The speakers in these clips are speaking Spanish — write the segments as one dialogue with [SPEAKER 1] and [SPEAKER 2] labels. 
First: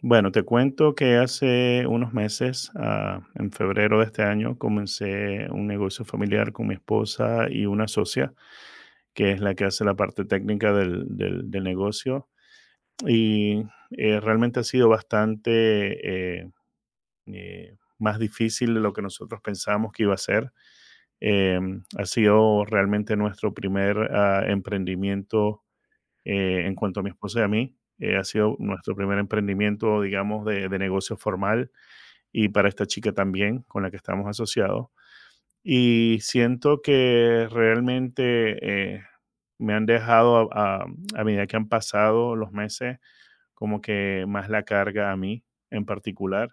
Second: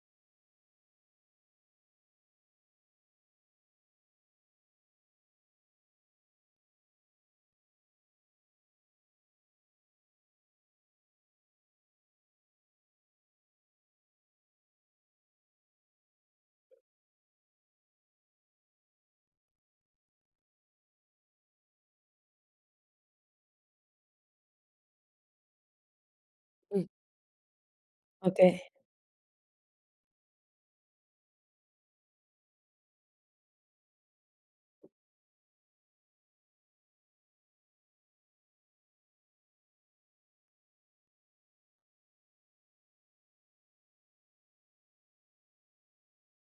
[SPEAKER 1] Bueno, te cuento que hace unos meses, en febrero de este año, comencé un negocio familiar con mi esposa y una socia, que es la que hace la parte técnica del negocio. Y realmente ha sido bastante más difícil de lo que nosotros pensamos que iba a ser. Eh, Ha sido realmente nuestro primer emprendimiento en
[SPEAKER 2] Mm,
[SPEAKER 1] cuanto a mi esposa y a mí. Ha sido
[SPEAKER 2] okey.
[SPEAKER 1] nuestro primer emprendimiento, digamos, de negocio formal y para esta chica también con la que estamos asociados. Y siento que realmente me han dejado a medida que han pasado los meses como que más la carga a mí en particular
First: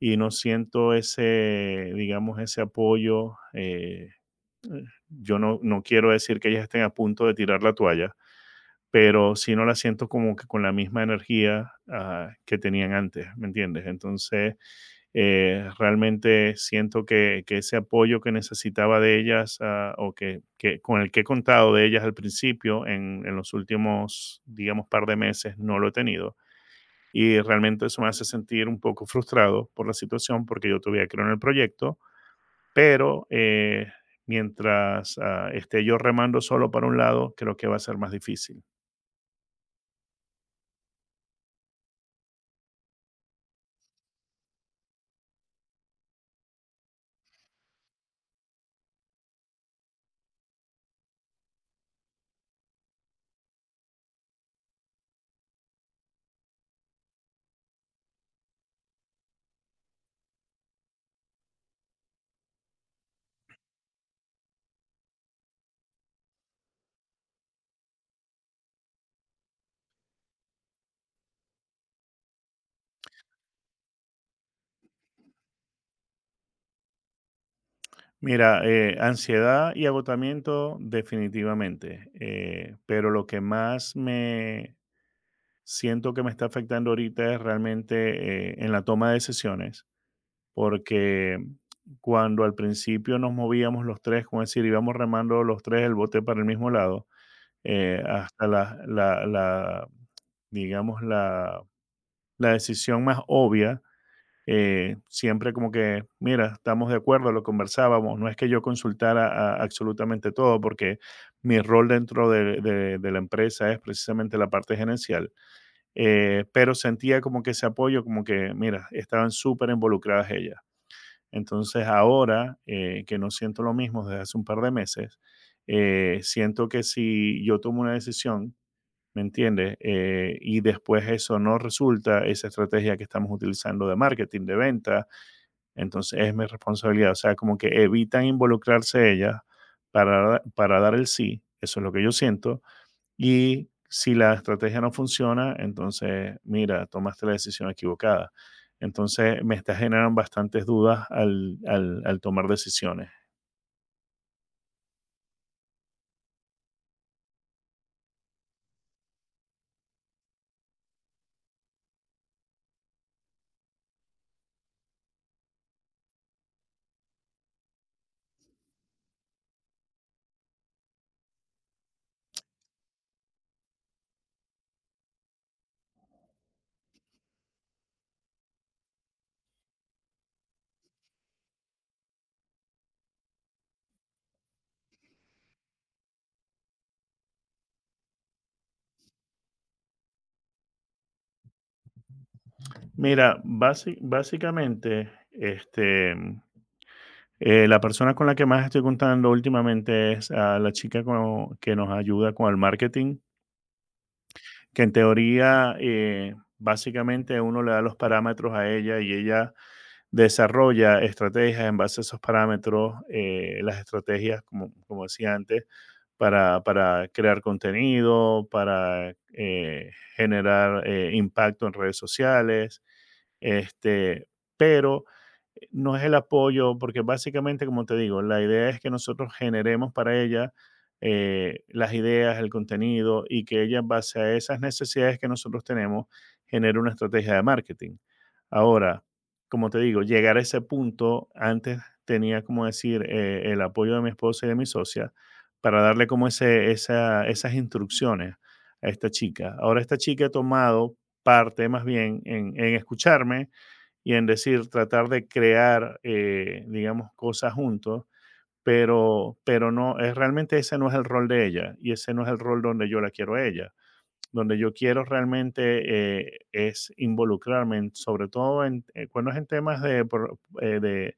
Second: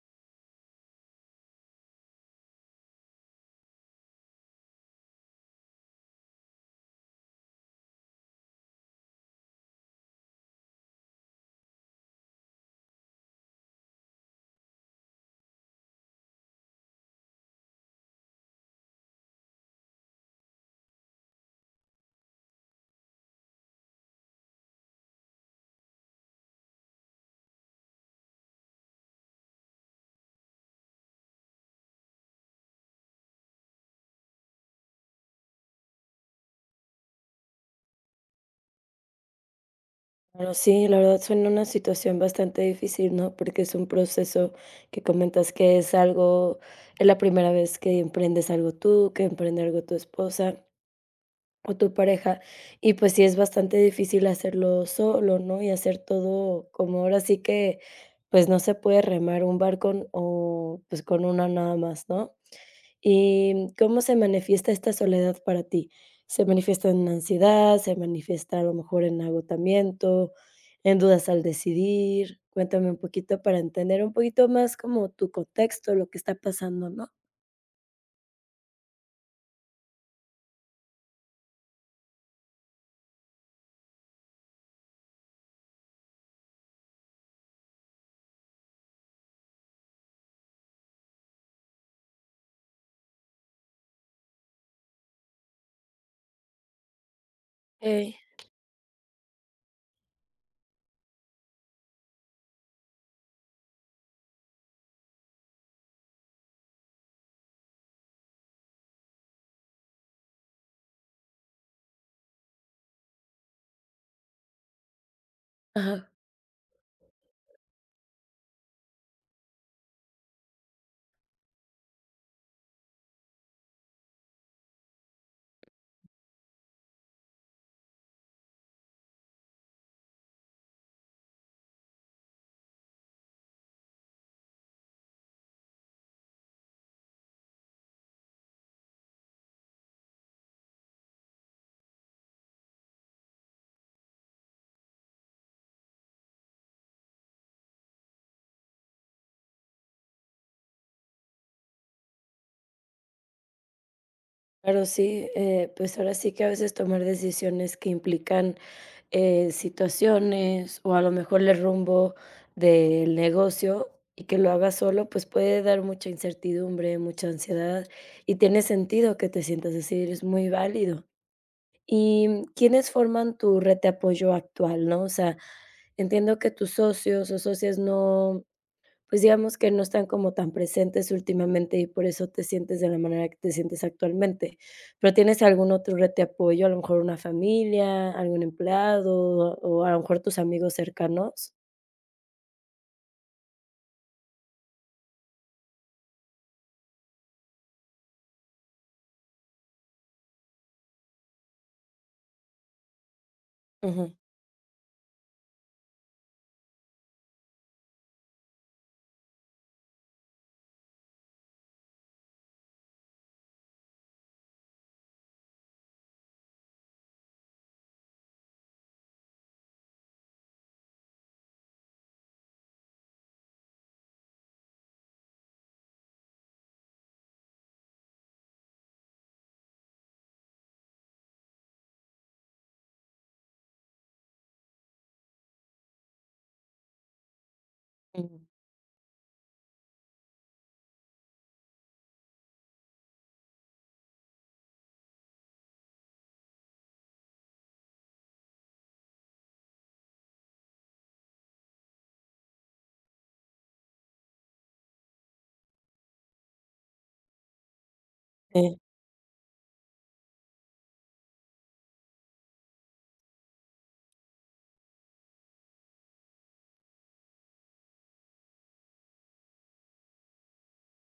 [SPEAKER 1] y no siento ese, digamos, ese apoyo. Yo no quiero decir que ellas estén a punto de tirar la toalla, pero sí no la siento como que con la misma energía que tenían antes, ¿me entiendes? Entonces realmente siento que ese apoyo que necesitaba de ellas o que con el que he contado de ellas al principio en los últimos, digamos, par de meses no lo he tenido. Y realmente eso me hace sentir un poco frustrado por la situación porque yo todavía creo en el proyecto, pero mientras esté yo remando solo para un lado, creo que va a ser más difícil.
[SPEAKER 2] Bueno, sí, la verdad suena una situación bastante difícil, ¿no? Porque es un proceso que comentas que es algo, es la primera vez que emprendes algo tú, que emprende algo tu esposa o tu pareja, y pues sí es bastante difícil hacerlo solo, ¿no? Y hacer todo como ahora sí que, pues no se puede remar un barco o pues con una nada más, ¿no? ¿Y cómo se manifiesta esta soledad para ti? ¿Se manifiesta en ansiedad? ¿Se manifiesta a lo mejor en agotamiento, en dudas al decidir? Cuéntame un poquito para entender un poquito más como tu contexto, lo que está pasando, ¿no?
[SPEAKER 1] Mira, ansiedad y agotamiento definitivamente, pero lo que más me, siento que me está afectando ahorita es realmente en la toma de decisiones, porque cuando al principio nos movíamos los tres, como decir, íbamos remando los tres el bote para el mismo lado,
[SPEAKER 2] Ey.
[SPEAKER 1] hasta digamos, la decisión más obvia, siempre como que, mira, estamos de acuerdo, lo conversábamos, no es que yo consultara absolutamente todo, porque mi rol dentro de de la empresa es precisamente la parte gerencial,
[SPEAKER 2] Ajá.
[SPEAKER 1] pero sentía como que ese apoyo, como que, mira, estaban súper involucradas ellas. Entonces ahora que no siento lo mismo desde hace un par de meses, siento que si yo tomo una decisión, ¿me entiendes? Y después eso no resulta, esa estrategia que estamos utilizando de marketing, de venta, entonces es mi responsabilidad. O sea, como que evitan involucrarse ellas para dar el sí, eso es lo que yo siento, y si la estrategia no funciona, entonces, mira, tomaste la decisión equivocada. Entonces, me está generando bastantes dudas al tomar decisiones.
[SPEAKER 2] Claro, sí, pues ahora sí que a veces tomar decisiones que implican situaciones o a lo mejor el rumbo del negocio y que lo hagas solo, pues puede dar mucha incertidumbre, mucha ansiedad y tiene sentido que te sientas así, es muy válido. ¿Y mm, quiénes forman tu red de apoyo actual, no? O sea, entiendo que tus socios o socias no, pues digamos que no están como tan presentes últimamente y por eso te sientes de la manera que te sientes actualmente. Pero, ¿tienes algún otro red de apoyo? A lo mejor una familia, algún empleado o a lo mejor tus amigos cercanos.
[SPEAKER 1] Mira, básicamente, este, la persona con la que más estoy contando últimamente es a la chica que nos ayuda con el marketing,
[SPEAKER 2] Ujú,
[SPEAKER 1] que en teoría, básicamente uno le da los parámetros a ella y ella desarrolla estrategias en base a esos parámetros, las estrategias, como, como decía antes, para crear contenido, para generar impacto en redes sociales, este, pero no es el apoyo, porque básicamente, como te digo, la idea es que nosotros generemos para ella las ideas, el contenido y que ella, en base a esas necesidades que nosotros tenemos, genere una estrategia de marketing.
[SPEAKER 2] ujú,
[SPEAKER 1] Ahora, como te digo, llegar a ese punto, antes tenía, como decir, el apoyo de mi esposa y de mi socia para darle como ese, esas instrucciones a esta chica. Ahora esta chica ha tomado parte más bien en escucharme y en decir, tratar de crear, digamos, cosas juntos,
[SPEAKER 2] sí,
[SPEAKER 1] pero no, es realmente ese no es el rol de ella y ese no es el rol donde yo la quiero a ella. Donde yo quiero realmente es involucrarme, sobre todo en, cuando es en temas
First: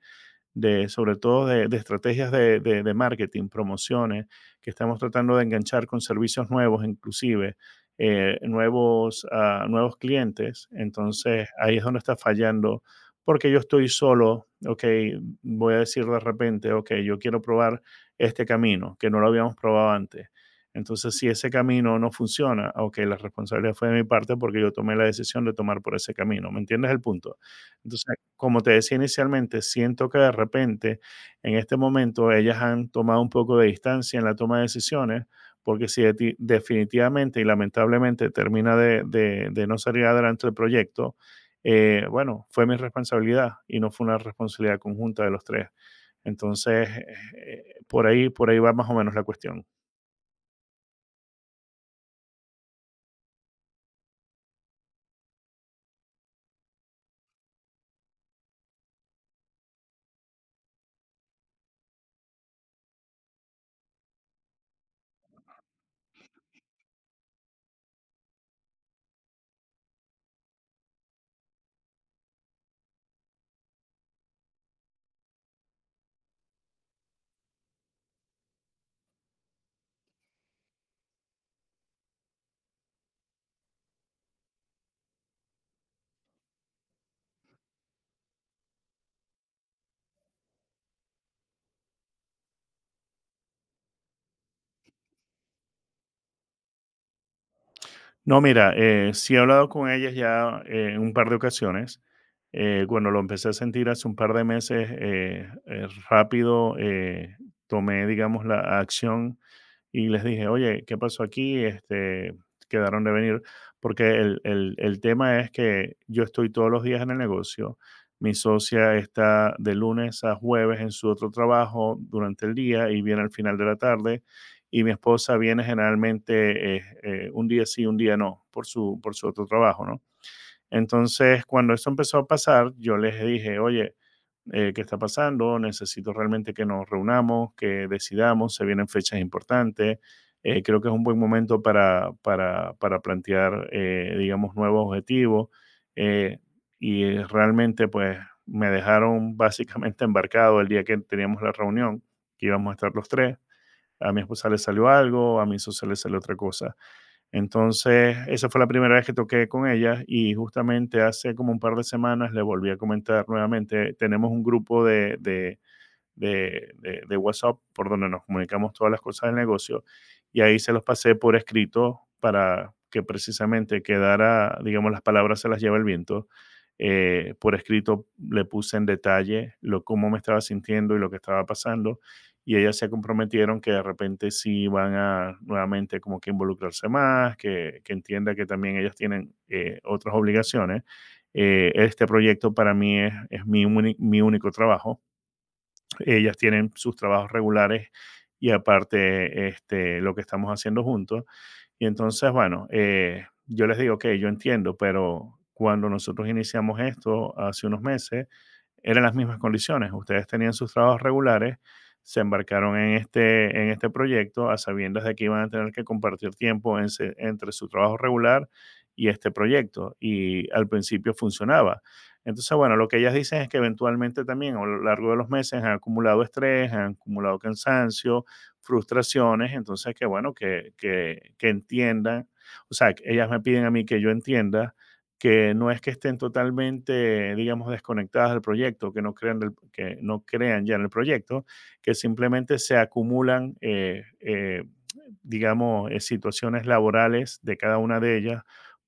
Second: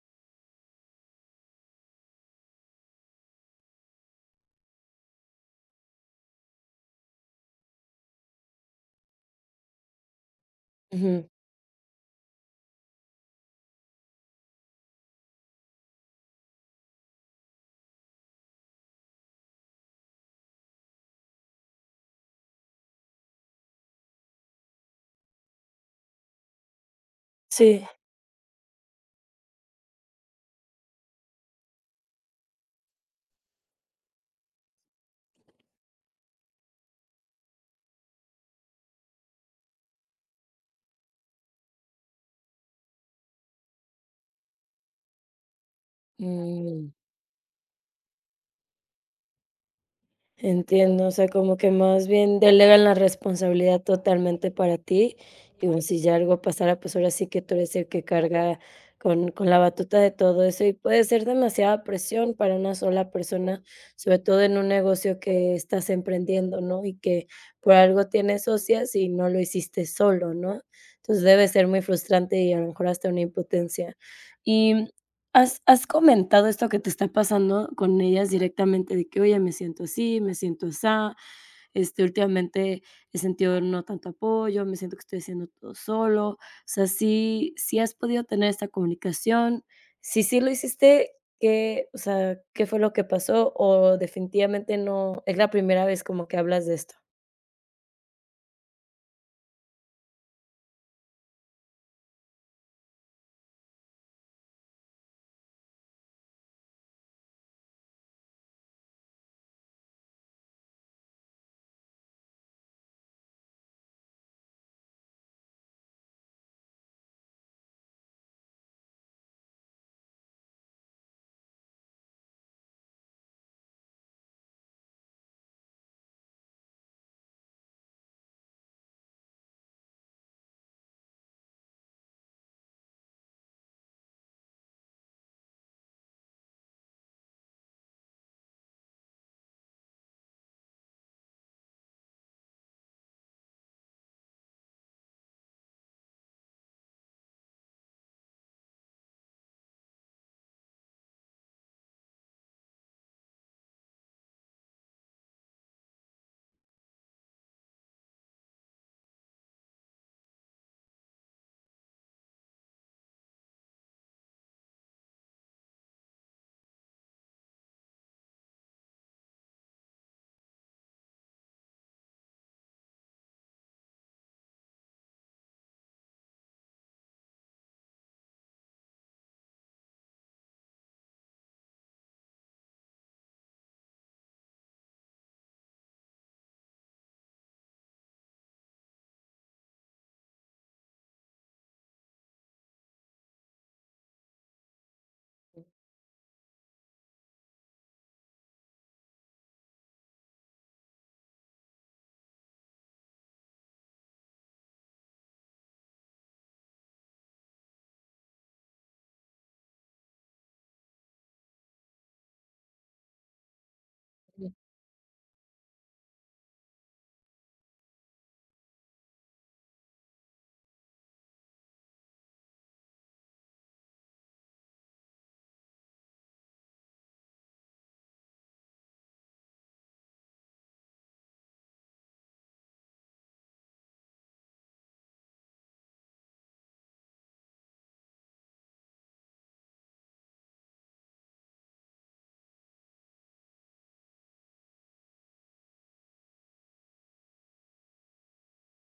[SPEAKER 1] de sobre todo de estrategias de marketing, promociones, que estamos tratando de enganchar con servicios nuevos, inclusive nuevos, nuevos clientes.
[SPEAKER 2] ujú,
[SPEAKER 1] Entonces ahí es donde está fallando, porque yo estoy solo, ok, voy a decir de repente, ok, yo quiero probar este camino, que no lo habíamos probado antes. Entonces, si ese camino no funciona, ok, la responsabilidad fue de mi parte porque yo tomé la decisión de tomar por ese camino. ¿Me entiendes el punto?
[SPEAKER 2] sí,
[SPEAKER 1] Entonces, como te decía inicialmente, siento que de repente en este momento ellas han tomado un poco de distancia en la toma de decisiones, porque si definitivamente y lamentablemente termina de no salir adelante el proyecto, bueno, fue mi responsabilidad y no fue una responsabilidad conjunta de los tres. Entonces,
[SPEAKER 2] mm.
[SPEAKER 1] por ahí va más o menos la cuestión.
[SPEAKER 2] Entiendo, o sea, como que más bien delegan la responsabilidad totalmente para ti, y bueno, si ya algo pasara, pues ahora sí que tú eres el que carga con la batuta de todo eso, y puede ser demasiada presión para una sola persona, sobre todo en un negocio que estás emprendiendo, ¿no? Y que por algo tienes socias y no lo hiciste solo, ¿no? Entonces, debe ser muy frustrante y a lo mejor hasta una impotencia. Y has comentado esto que te está pasando con ellas directamente? De que: "Oye, me siento así, me siento asá, este, últimamente he sentido no tanto apoyo, me siento que estoy haciendo todo solo". O sea, ¿sí has podido tener esta comunicación? Si sí lo hiciste, ¿qué, o sea, qué fue lo que pasó? O definitivamente no, es la primera vez como que hablas de esto.
[SPEAKER 1] No, mira, sí he hablado con ellas ya en un par de ocasiones. Bueno, lo empecé a sentir hace un par de meses, rápido, tomé, digamos, la acción y les dije, oye, ¿qué pasó aquí? Este, quedaron de venir, porque el tema es que yo estoy todos los días en el negocio, mi socia está de lunes a jueves en su otro trabajo durante el día y viene al final de la tarde, y mi esposa viene generalmente un día sí, un día no, por por su otro trabajo, ¿no? Entonces, cuando eso empezó a pasar, yo les dije, oye, ¿qué está pasando? Necesito realmente que nos reunamos, que decidamos, se vienen fechas importantes. Creo que es un buen momento para plantear, digamos, nuevos objetivos. eh, Realmente, pues, me dejaron básicamente embarcado el día que teníamos la reunión, que íbamos a estar los tres. A mi esposa le salió algo, a mi socio le salió otra cosa. Entonces, esa fue la primera vez que toqué con ella y justamente hace como un par de semanas le volví a comentar nuevamente. Tenemos un grupo de WhatsApp por donde nos comunicamos todas las cosas del negocio y ahí se los pasé por escrito para que precisamente quedara, digamos, las palabras se las lleva el viento. Por escrito le puse en detalle lo cómo me estaba sintiendo y lo que estaba pasando y ellas se comprometieron que de repente sí van a nuevamente como que involucrarse más, que entienda que también ellas tienen otras obligaciones. Este proyecto para mí es mi, mi único trabajo, ellas tienen sus trabajos regulares y aparte este, lo que estamos haciendo juntos. Y entonces, bueno, yo les digo, ok, yo entiendo, pero cuando nosotros iniciamos esto hace unos meses, eran las mismas condiciones. Ustedes tenían sus trabajos regulares, se embarcaron en este proyecto a sabiendas de que iban a tener que compartir tiempo entre su trabajo regular y este proyecto. Y al principio funcionaba. Entonces, bueno, lo que ellas dicen es que eventualmente también a lo largo de los meses han acumulado estrés, han acumulado cansancio, frustraciones, entonces que bueno, que entiendan, o sea, que ellas me piden a mí que yo entienda que no es que estén totalmente, digamos, desconectadas del proyecto, que no crean, que no crean ya en el proyecto, que simplemente se acumulan, digamos, situaciones laborales de cada una de ellas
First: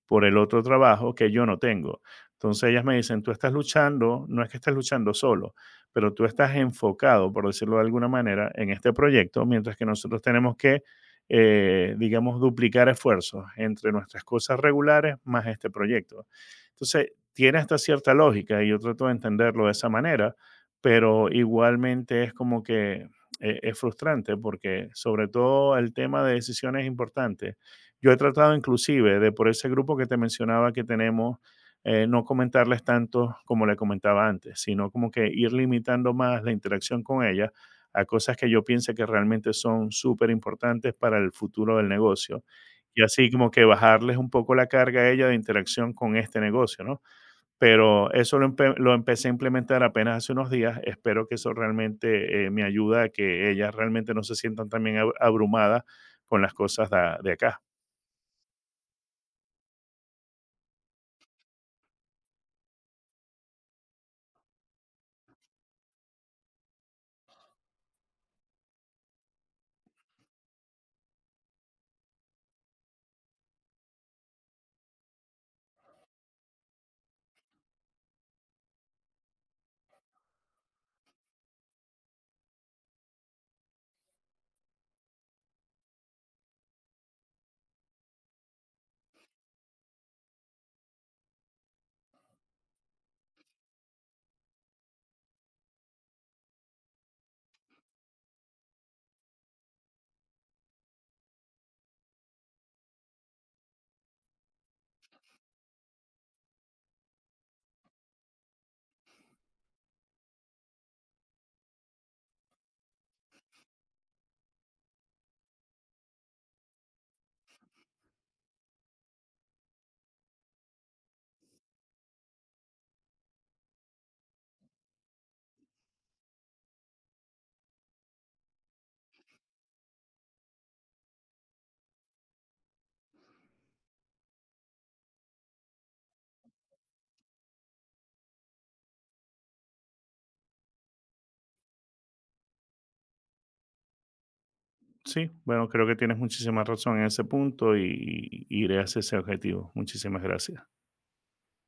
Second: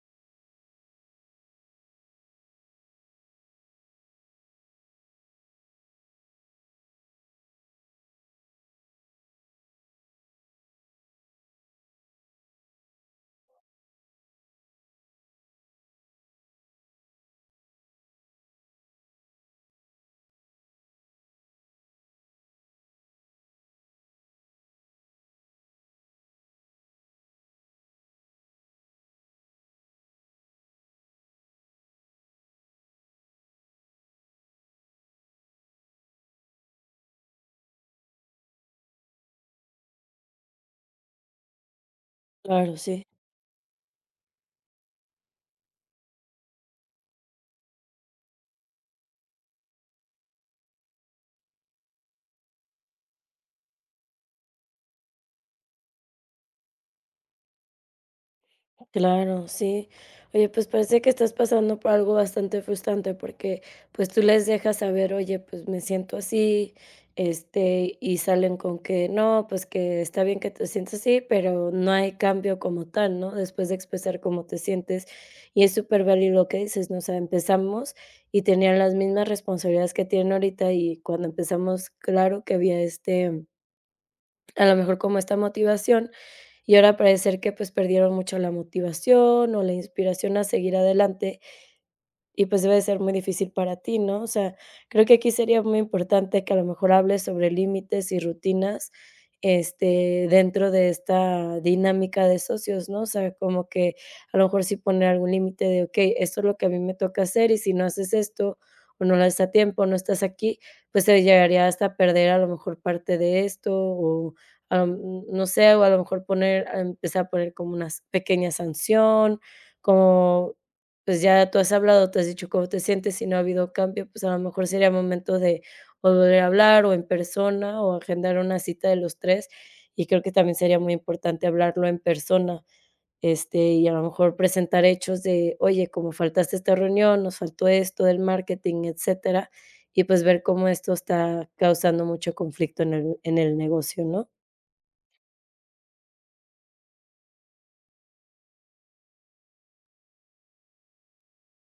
[SPEAKER 1] por el otro trabajo que yo no tengo. Entonces ellas me dicen, tú estás luchando, no es que estás luchando solo, pero tú estás enfocado, por decirlo de alguna manera, en este proyecto, mientras que nosotros tenemos que, digamos, duplicar esfuerzos entre nuestras cosas regulares más este proyecto. Entonces, tiene hasta cierta lógica y yo trato de entenderlo de esa manera, pero igualmente es como que es frustrante porque sobre todo el tema de decisiones es importante. Yo he tratado inclusive de por ese grupo que te mencionaba que tenemos no comentarles tanto como le comentaba antes, sino como que ir limitando más la interacción con ella a cosas que yo piense que realmente son súper importantes para el futuro del negocio.
[SPEAKER 2] Claro,
[SPEAKER 1] Y
[SPEAKER 2] sí,
[SPEAKER 1] así como que bajarles un poco la carga a ella de interacción con este negocio, ¿no? Pero eso lo, lo empecé a implementar apenas hace unos días. Espero que eso realmente me ayuda a que ellas realmente no se sientan también abrumadas con las cosas de acá.
[SPEAKER 2] claro, sí. Oye, pues parece que estás pasando por algo bastante frustrante porque pues tú les dejas saber, oye, pues me siento así, este, y salen con que no, pues que está bien que te sientas así, pero no hay cambio como tal, ¿no? Después de expresar cómo te sientes. Y es súper válido lo que dices, ¿no? O sea, empezamos y tenían las mismas responsabilidades que tienen ahorita y cuando empezamos, claro que había este, a lo mejor como esta motivación. Y ahora parece ser que, pues, perdieron mucho la motivación o la inspiración a seguir adelante, y pues debe de ser muy difícil para ti, ¿no? O sea, creo que aquí sería muy importante que a lo mejor hables sobre límites y rutinas, este, dentro de esta dinámica de socios, ¿no? O sea, como que a lo mejor sí poner algún límite de, ok, esto es lo que a mí me toca hacer y si no haces esto o no lo haces a tiempo, no estás aquí, pues se llegaría hasta perder a lo mejor parte de esto o, am, no sé, o a lo mejor poner a empezar a poner como una s- pequeña sanción, como pues ya tú has hablado, te has dicho cómo te sientes, si no ha habido cambio, pues a lo mejor sería momento de o volver a hablar o en persona o agendar una cita de los 3. Y creo que también sería muy importante hablarlo en persona, este, y a lo mejor presentar hechos de: "Oye, como faltaste a esta reunión, nos faltó esto del marketing", etcétera, y pues ver cómo esto está causando mucho conflicto en el negocio, ¿no?
[SPEAKER 1] Sí, bueno, creo que tienes muchísima razón en ese punto y iré hacia ese objetivo. Muchísimas gracias.